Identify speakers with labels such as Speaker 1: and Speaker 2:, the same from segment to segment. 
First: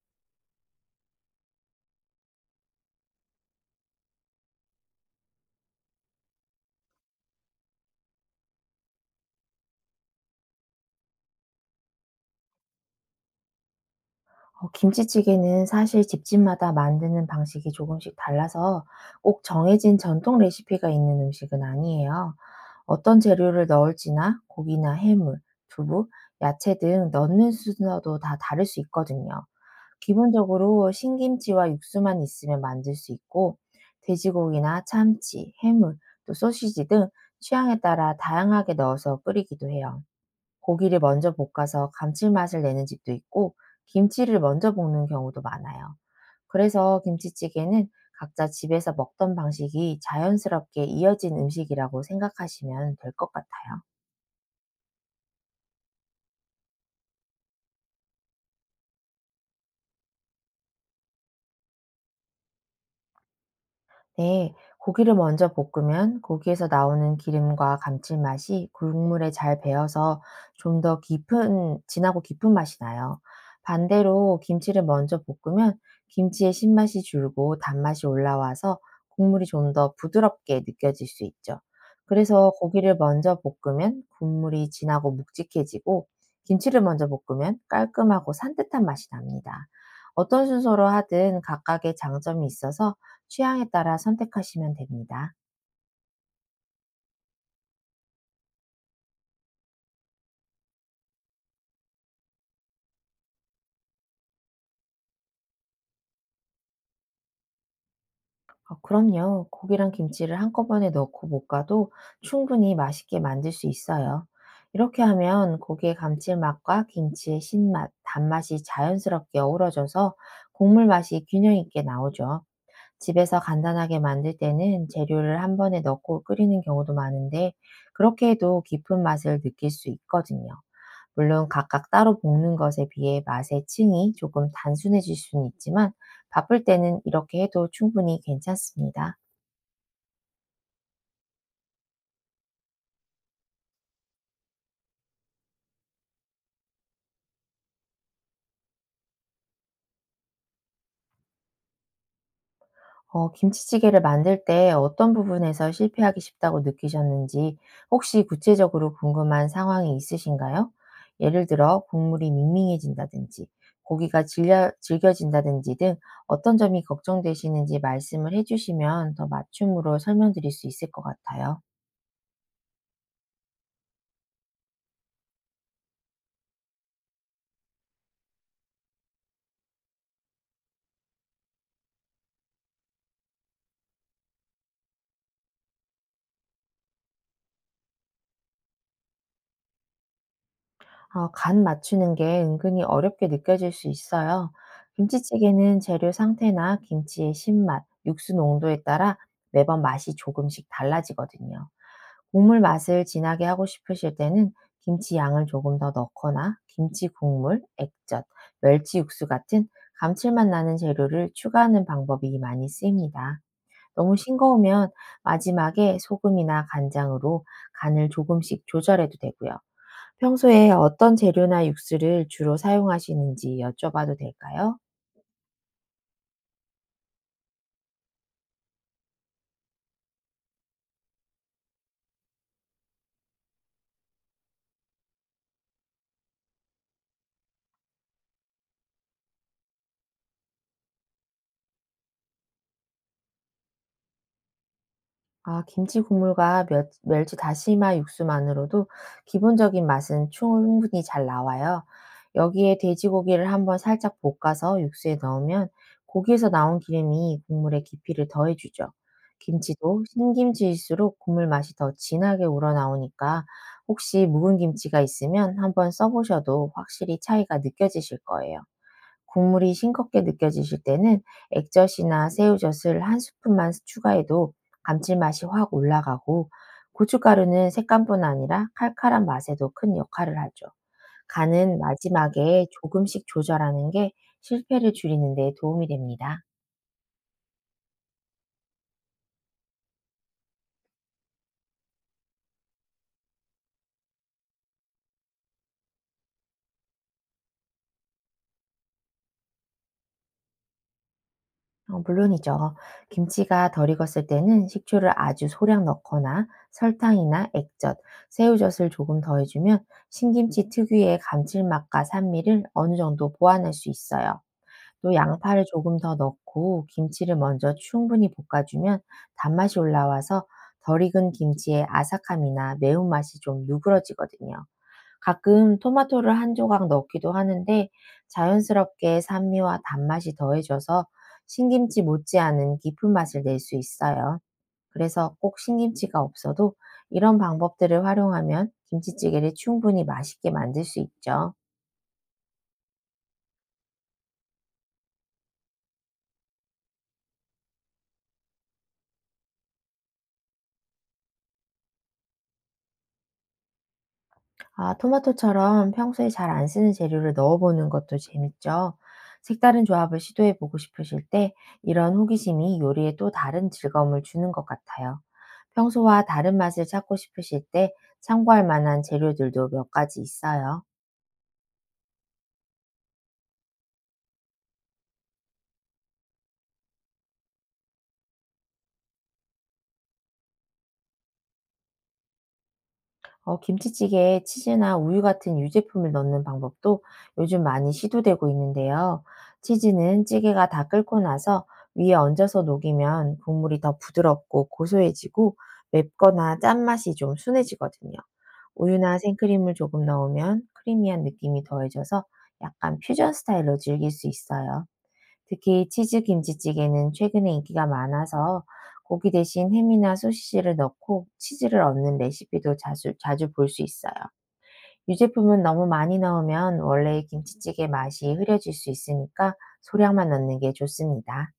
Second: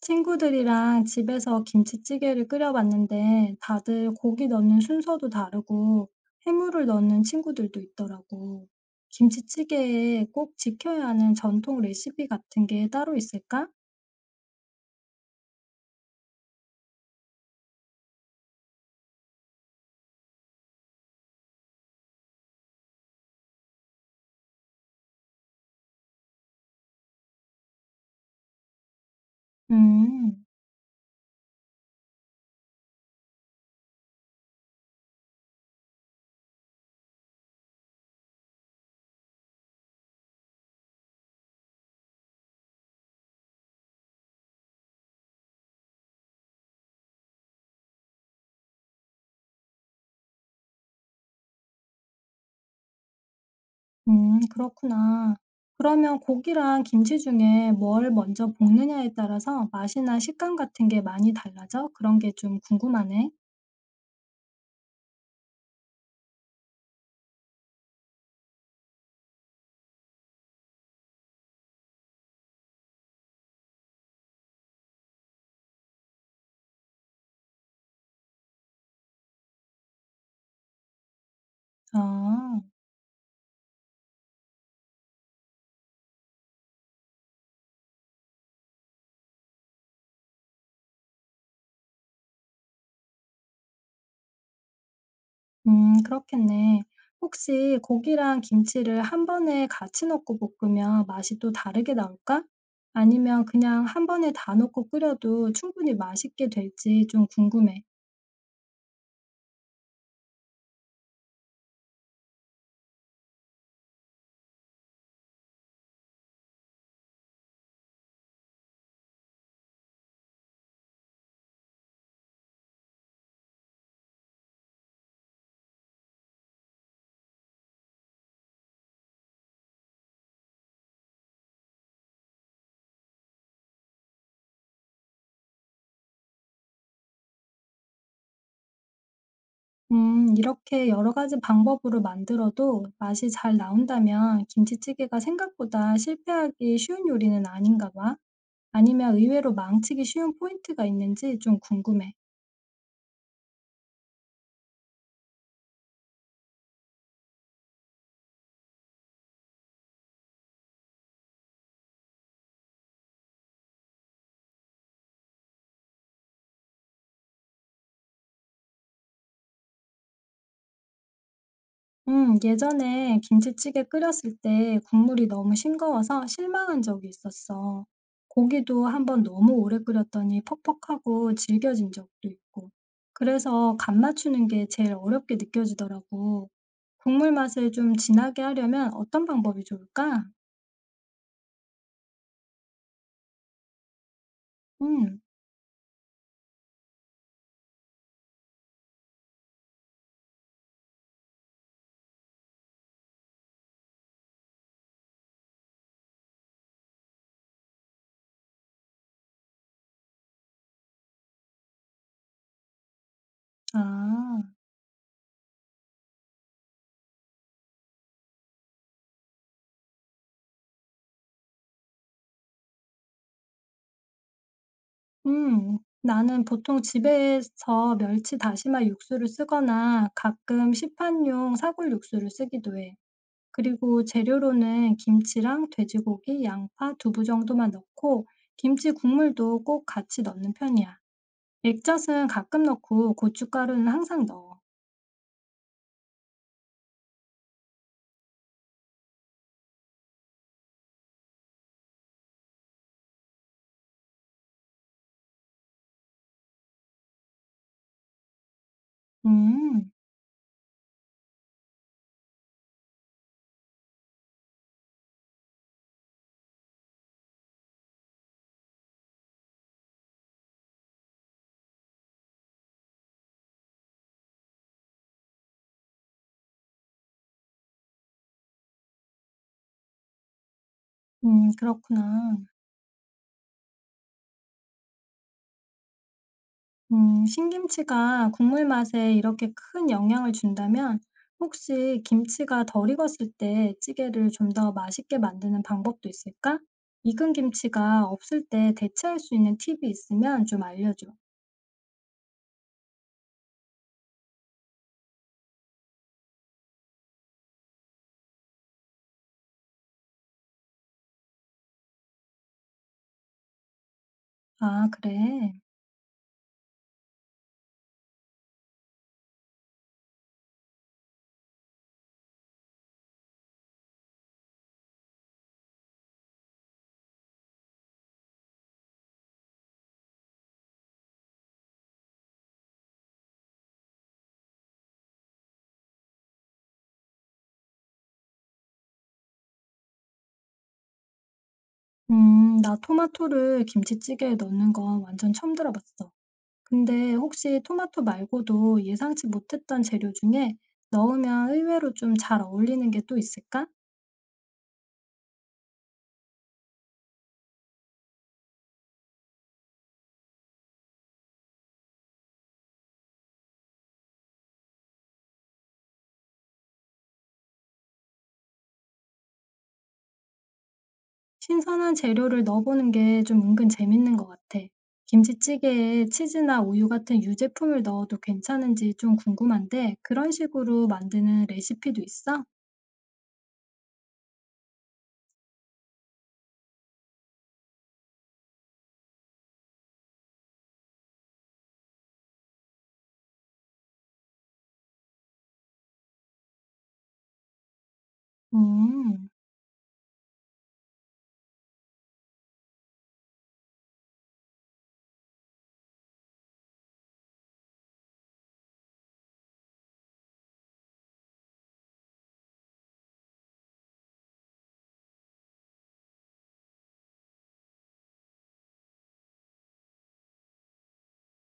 Speaker 1: 친구들이랑 집에서 김치찌개를 끓여봤는데 다들 고기 넣는 순서도 다르고 해물을 넣는 친구들도 있더라고. 김치찌개에 꼭 지켜야 하는 전통 레시피 같은 게 따로 있을까?
Speaker 2: 김치찌개는 사실 집집마다 만드는 방식이 조금씩 달라서 꼭 정해진 전통 레시피가 있는 음식은 아니에요. 어떤 재료를 넣을지나 고기나 해물, 두부, 야채 등 넣는 순서도 다 다를 수 있거든요.
Speaker 1: 음,
Speaker 2: 기본적으로 신김치와 육수만 있으면 만들 수 있고, 돼지고기나 참치, 해물, 또 소시지 등 취향에 따라 다양하게 넣어서 끓이기도 해요. 고기를 먼저 볶아서 감칠맛을 내는 집도 있고, 김치를 먼저 볶는 경우도 많아요. 그래서 김치찌개는 각자 집에서 먹던 방식이 자연스럽게 이어진 음식이라고 생각하시면 될 것 같아요.
Speaker 1: 그렇구나. 그러면 고기랑 김치 중에 뭘 먼저 볶느냐에 따라서 맛이나 식감 같은 게 많이 달라져? 그런 게 좀 궁금하네.
Speaker 2: 네, 고기를 먼저 볶으면 고기에서 나오는 기름과 감칠맛이 국물에 잘 배어서 좀 더 깊은, 진하고 깊은 맛이 나요. 반대로 김치를 먼저 볶으면 김치의 신맛이 줄고 단맛이 올라와서 국물이 좀 더 부드럽게 느껴질 수 있죠. 그래서
Speaker 1: 아.
Speaker 2: 고기를 먼저 볶으면 국물이 진하고 묵직해지고, 김치를 먼저 볶으면 깔끔하고 산뜻한 맛이 납니다. 어떤 순서로 하든 각각의 장점이 있어서 취향에 따라 선택하시면 됩니다.
Speaker 1: 그렇겠네. 혹시 고기랑 김치를 한 번에 같이 넣고 볶으면 맛이 또 다르게 나올까? 아니면 그냥 한 번에 다 넣고 끓여도 충분히 맛있게 될지 좀 궁금해.
Speaker 2: 그럼요. 고기랑 김치를 한꺼번에 넣고 볶아도 충분히 맛있게 만들 수 있어요. 이렇게 하면 고기의 감칠맛과 김치의 신맛, 단맛이 자연스럽게 어우러져서 국물 맛이 균형 있게 나오죠. 집에서 간단하게 만들 때는 재료를 한 번에 넣고 끓이는 경우도 많은데, 그렇게 해도 깊은 맛을 느낄 수 있거든요. 물론 각각 따로 볶는 것에 비해 맛의 층이 조금 단순해질 수는 있지만, 바쁠 때는 이렇게 해도 충분히 괜찮습니다.
Speaker 1: 이렇게 여러 가지 방법으로 만들어도 맛이 잘 나온다면 김치찌개가 생각보다 실패하기 쉬운 요리는 아닌가 봐. 아니면 의외로 망치기 쉬운 포인트가 있는지 좀 궁금해.
Speaker 2: 김치찌개를 만들 때 어떤 부분에서 실패하기 쉽다고 느끼셨는지, 혹시 구체적으로 궁금한 상황이 있으신가요? 예를 들어 국물이 밍밍해진다든지, 고기가 질겨진다든지 등 어떤 점이 걱정되시는지 말씀을 해주시면 더 맞춤으로 설명드릴 수 있을 것 같아요.
Speaker 1: 예전에 김치찌개 끓였을 때 국물이 너무 싱거워서 실망한 적이 있었어. 고기도 한번 너무 오래 끓였더니 퍽퍽하고 질겨진 적도 있고. 그래서 간 맞추는 게 제일 어렵게 느껴지더라고. 국물 맛을 좀 진하게 하려면 어떤 방법이 좋을까?
Speaker 2: 간 맞추는 게 은근히 어렵게 느껴질 수 있어요.
Speaker 1: 음,
Speaker 2: 김치찌개는 재료 상태나 김치의 신맛, 육수 농도에 따라 매번 맛이 조금씩 달라지거든요. 국물 맛을 진하게 하고 싶으실 때는 김치 양을 조금 더 넣거나 김치 국물, 액젓, 멸치 육수 같은 감칠맛 나는 재료를 추가하는 방법이 많이 쓰입니다. 너무
Speaker 1: 아,
Speaker 2: 싱거우면 마지막에 소금이나 간장으로 간을 조금씩 조절해도 되고요. 평소에 어떤 재료나 육수를 주로 사용하시는지 여쭤봐도 될까요?
Speaker 1: 나는 보통 집에서 멸치 다시마 육수를 쓰거나 가끔 시판용 사골 육수를 쓰기도 해. 그리고 재료로는 김치랑 돼지고기, 양파, 두부 정도만 넣고 김치 국물도 꼭 같이 넣는 편이야. 액젓은 가끔 넣고 고춧가루는 항상 넣어.
Speaker 2: 아, 김치 국물과 멸치 다시마 육수만으로도 기본적인 맛은 충분히 잘 나와요. 여기에 돼지고기를 한번 살짝 볶아서 육수에 넣으면 고기에서 나온 기름이 국물의 깊이를 더해주죠.
Speaker 1: 음,
Speaker 2: 김치도 신김치일수록 국물 맛이 더 진하게 우러나오니까, 혹시 묵은 김치가 있으면 한번 써보셔도 확실히 차이가 느껴지실 거예요. 국물이 싱겁게 느껴지실 때는 액젓이나 새우젓을 한 스푼만 추가해도 감칠맛이 확 올라가고, 고춧가루는 색감뿐 아니라 칼칼한 맛에도 큰 역할을 하죠. 간은
Speaker 1: 그렇구나.
Speaker 2: 마지막에 조금씩 조절하는 게 실패를 줄이는 데 도움이 됩니다.
Speaker 1: 신김치가 국물 맛에 이렇게 큰 영향을 준다면 혹시 김치가 덜 익었을 때 찌개를 좀 더 맛있게 만드는 방법도 있을까? 익은 김치가 없을 때 대체할 수 있는 팁이 있으면 좀 알려줘.
Speaker 2: 물론이죠. 김치가 덜 익었을 때는 식초를 아주 소량 넣거나 설탕이나 액젓, 새우젓을 조금 더해 주면 신김치 특유의 감칠맛과 산미를 어느 정도 보완할 수 있어요.
Speaker 1: 아,
Speaker 2: 또
Speaker 1: 그래.
Speaker 2: 양파를 조금 더 넣고 김치를 먼저 충분히 볶아주면 단맛이 올라와서 덜 익은 김치의 아삭함이나 매운맛이 좀 누그러지거든요. 가끔 토마토를 한 조각 넣기도 하는데, 자연스럽게 산미와 단맛이 더해져서 신김치 못지않은 깊은 맛을 낼 수 있어요. 그래서 꼭 신김치가 없어도 이런 방법들을 활용하면 김치찌개를 충분히 맛있게 만들 수 있죠.
Speaker 1: 나 토마토를 김치찌개에 넣는 건 완전 처음 들어봤어. 근데 혹시 토마토 말고도 예상치 못했던 재료 중에 넣으면 의외로 좀 잘 어울리는 게 또 있을까?
Speaker 2: 아, 토마토처럼 평소에 잘 안 쓰는 재료를 넣어보는 것도 재밌죠. 색다른 조합을 시도해보고 싶으실 때, 이런 호기심이 요리에 또 다른 즐거움을 주는 것 같아요. 평소와 다른 맛을 찾고 싶으실 때 참고할 만한 재료들도 몇 가지 있어요.
Speaker 1: 신선한 재료를 넣어보는 게 좀 은근 재밌는 것 같아. 김치찌개에 치즈나 우유 같은 유제품을 넣어도 괜찮은지 좀 궁금한데 그런 식으로 만드는 레시피도 있어?
Speaker 2: 김치찌개에 치즈나 우유 같은 유제품을 넣는 방법도 요즘 많이 시도되고 있는데요. 치즈는 찌개가 다 끓고 나서 위에 얹어서 녹이면 국물이 더 부드럽고 고소해지고, 맵거나 짠맛이 좀 순해지거든요. 우유나
Speaker 1: 음,
Speaker 2: 생크림을 조금 넣으면 크리미한 느낌이 더해져서 약간 퓨전 스타일로 즐길 수 있어요. 특히 치즈 김치찌개는 최근에 인기가 많아서 고기 대신 햄이나 소시지를 넣고 치즈를 얹는 레시피도 자주, 자주 볼 수 있어요. 유제품은 너무 많이 넣으면 원래의 김치찌개 맛이 흐려질 수 있으니까 소량만 넣는 게 좋습니다.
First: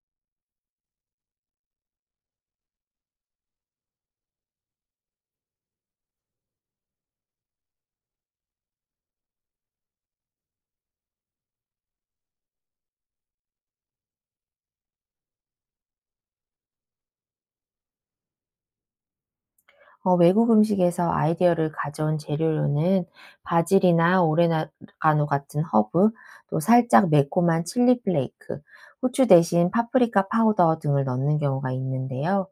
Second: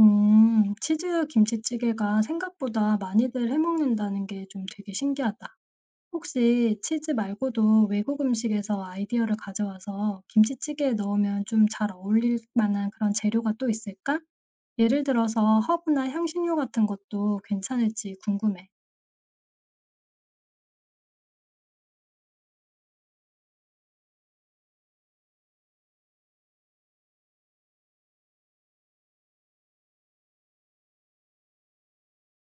Speaker 1: 치즈 김치찌개가 생각보다 많이들 해먹는다는 게 좀 되게 신기하다. 혹시 치즈 말고도 외국 음식에서 아이디어를 가져와서 김치찌개에 넣으면 좀 잘 어울릴 만한 그런 재료가 또 있을까? 예를 들어서 허브나 향신료 같은 것도 괜찮을지 궁금해.
Speaker 2: 외국 음식에서 아이디어를 가져온 재료로는 바질이나 오레가노 같은 허브, 또 살짝 매콤한 칠리 플레이크, 후추 대신 파프리카 파우더 등을 넣는 경우가 있는데요.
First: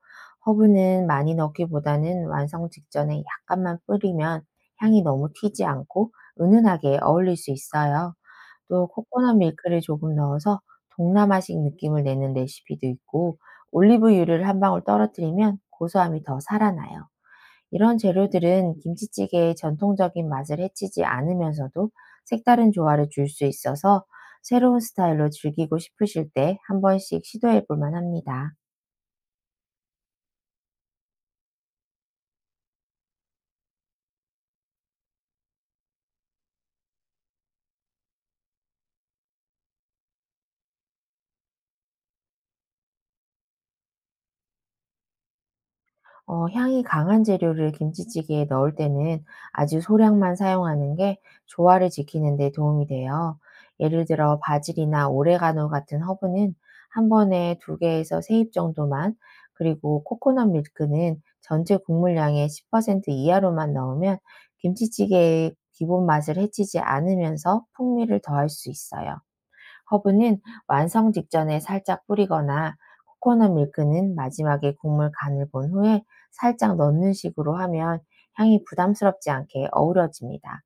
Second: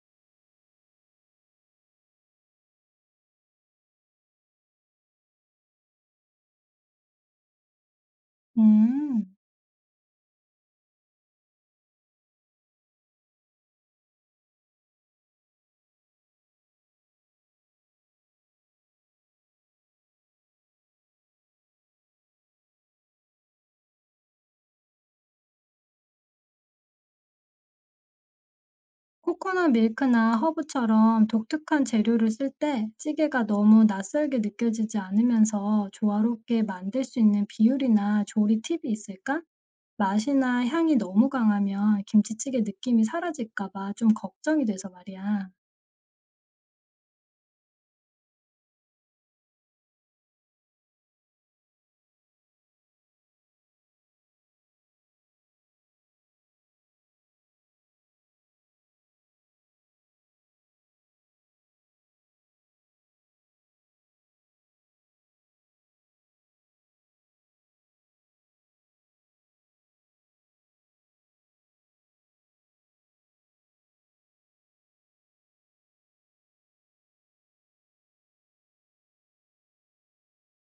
Speaker 2: 허브는 많이 넣기보다는 완성 직전에 약간만 뿌리면 향이 너무 튀지 않고 은은하게 어울릴 수 있어요. 또
Speaker 1: 음,
Speaker 2: 코코넛 밀크를 조금 넣어서 동남아식 느낌을 내는 레시피도 있고, 올리브유를 한 방울 떨어뜨리면 고소함이 더 살아나요. 이런 재료들은 김치찌개의 전통적인 맛을 해치지 않으면서도 색다른 조화를 줄 수 있어서 새로운 스타일로 즐기고 싶으실 때 한 번씩 시도해 볼 만합니다.
Speaker 1: 코코넛 밀크나 허브처럼 독특한 재료를 쓸 때 찌개가 너무 낯설게 느껴지지 않으면서 조화롭게 만들 수 있는 비율이나 조리 팁이 있을까? 맛이나 향이 너무 강하면 김치찌개 느낌이 사라질까 봐 좀 걱정이 돼서 말이야.
Speaker 2: 향이 강한 재료를 김치찌개에 넣을 때는 아주 소량만 사용하는 게 조화를 지키는 데 도움이 돼요. 예를 들어 바질이나 오레가노 같은 허브는 한 번에 2개 개에서 3잎 정도만, 그리고 코코넛 밀크는 전체 국물량의 10% 이하로만 넣으면 김치찌개의 기본 맛을 해치지 않으면서 풍미를 더할 수 있어요. 허브는 완성 직전에 살짝 뿌리거나, 코코넛 밀크는 마지막에 국물 간을 본 후에 살짝 넣는 식으로 하면 향이 부담스럽지 않게 어우러집니다.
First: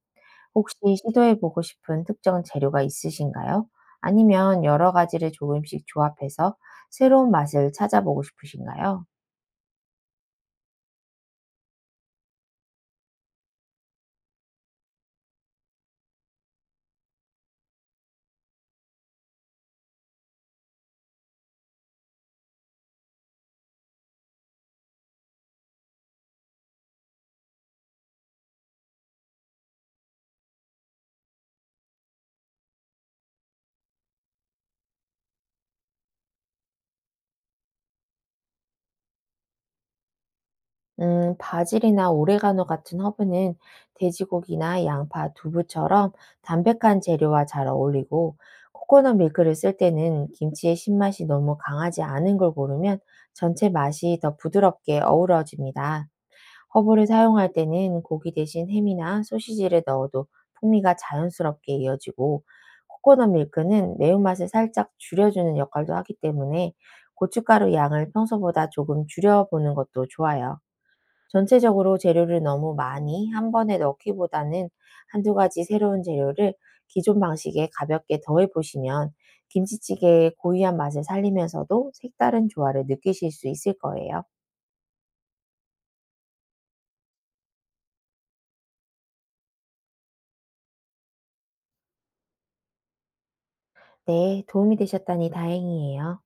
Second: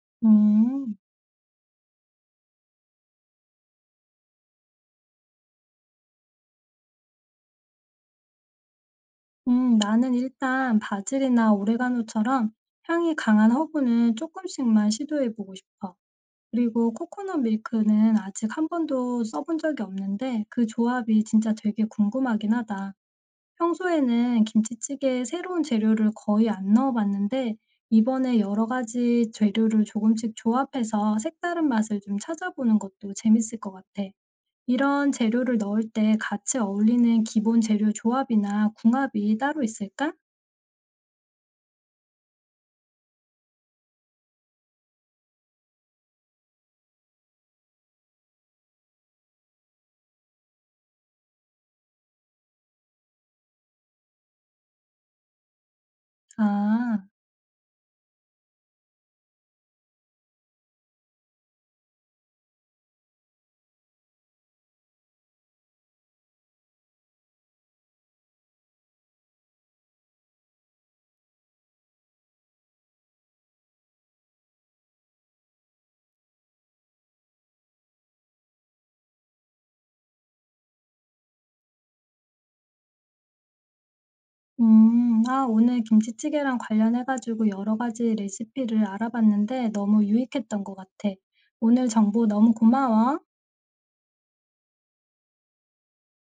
Speaker 2: 혹시
Speaker 1: 음,
Speaker 2: 시도해보고 싶은 특정 재료가 있으신가요? 아니면 여러 가지를 조금씩 조합해서 새로운 맛을 찾아보고 싶으신가요?
Speaker 1: 나는 일단 바질이나 오레가노처럼 향이 강한 허브는 조금씩만 시도해보고 싶어. 그리고 코코넛 밀크는 아직 한 번도 써본 적이 없는데 그 조합이 진짜 되게 궁금하긴 하다. 평소에는 김치찌개에 새로운 재료를 거의 안 넣어봤는데 이번에 여러 가지 재료를 조금씩 조합해서 색다른 맛을 좀 찾아보는 것도 재밌을 것 같아. 이런 재료를 넣을 때 같이 어울리는 기본 재료 조합이나 궁합이 따로 있을까?
Speaker 2: 바질이나 오레가노 같은 허브는 돼지고기나 양파, 두부처럼 담백한 재료와 잘 어울리고, 코코넛 밀크를 쓸 때는 김치의 신맛이 너무 강하지 않은 걸 고르면 전체 맛이 더 부드럽게 어우러집니다. 허브를
Speaker 1: 아,
Speaker 2: 사용할 때는 고기 대신 햄이나 소시지를 넣어도 풍미가 자연스럽게 이어지고, 코코넛 밀크는 매운맛을 살짝 줄여주는 역할도 하기 때문에 고춧가루 양을 평소보다 조금 줄여보는 것도 좋아요. 전체적으로 재료를 너무 많이 한 번에 넣기보다는 한두 가지 새로운 재료를 기존 방식에 가볍게 더해 보시면 김치찌개의 고유한 맛을 살리면서도 색다른 조화를 느끼실 수 있을 거예요.
Speaker 1: 아, 오늘 김치찌개랑 관련해가지고 여러 가지 레시피를 알아봤는데 너무 유익했던 것 같아. 오늘 정보 너무 고마워.
Speaker 2: 네, 도움이 되셨다니 다행이에요.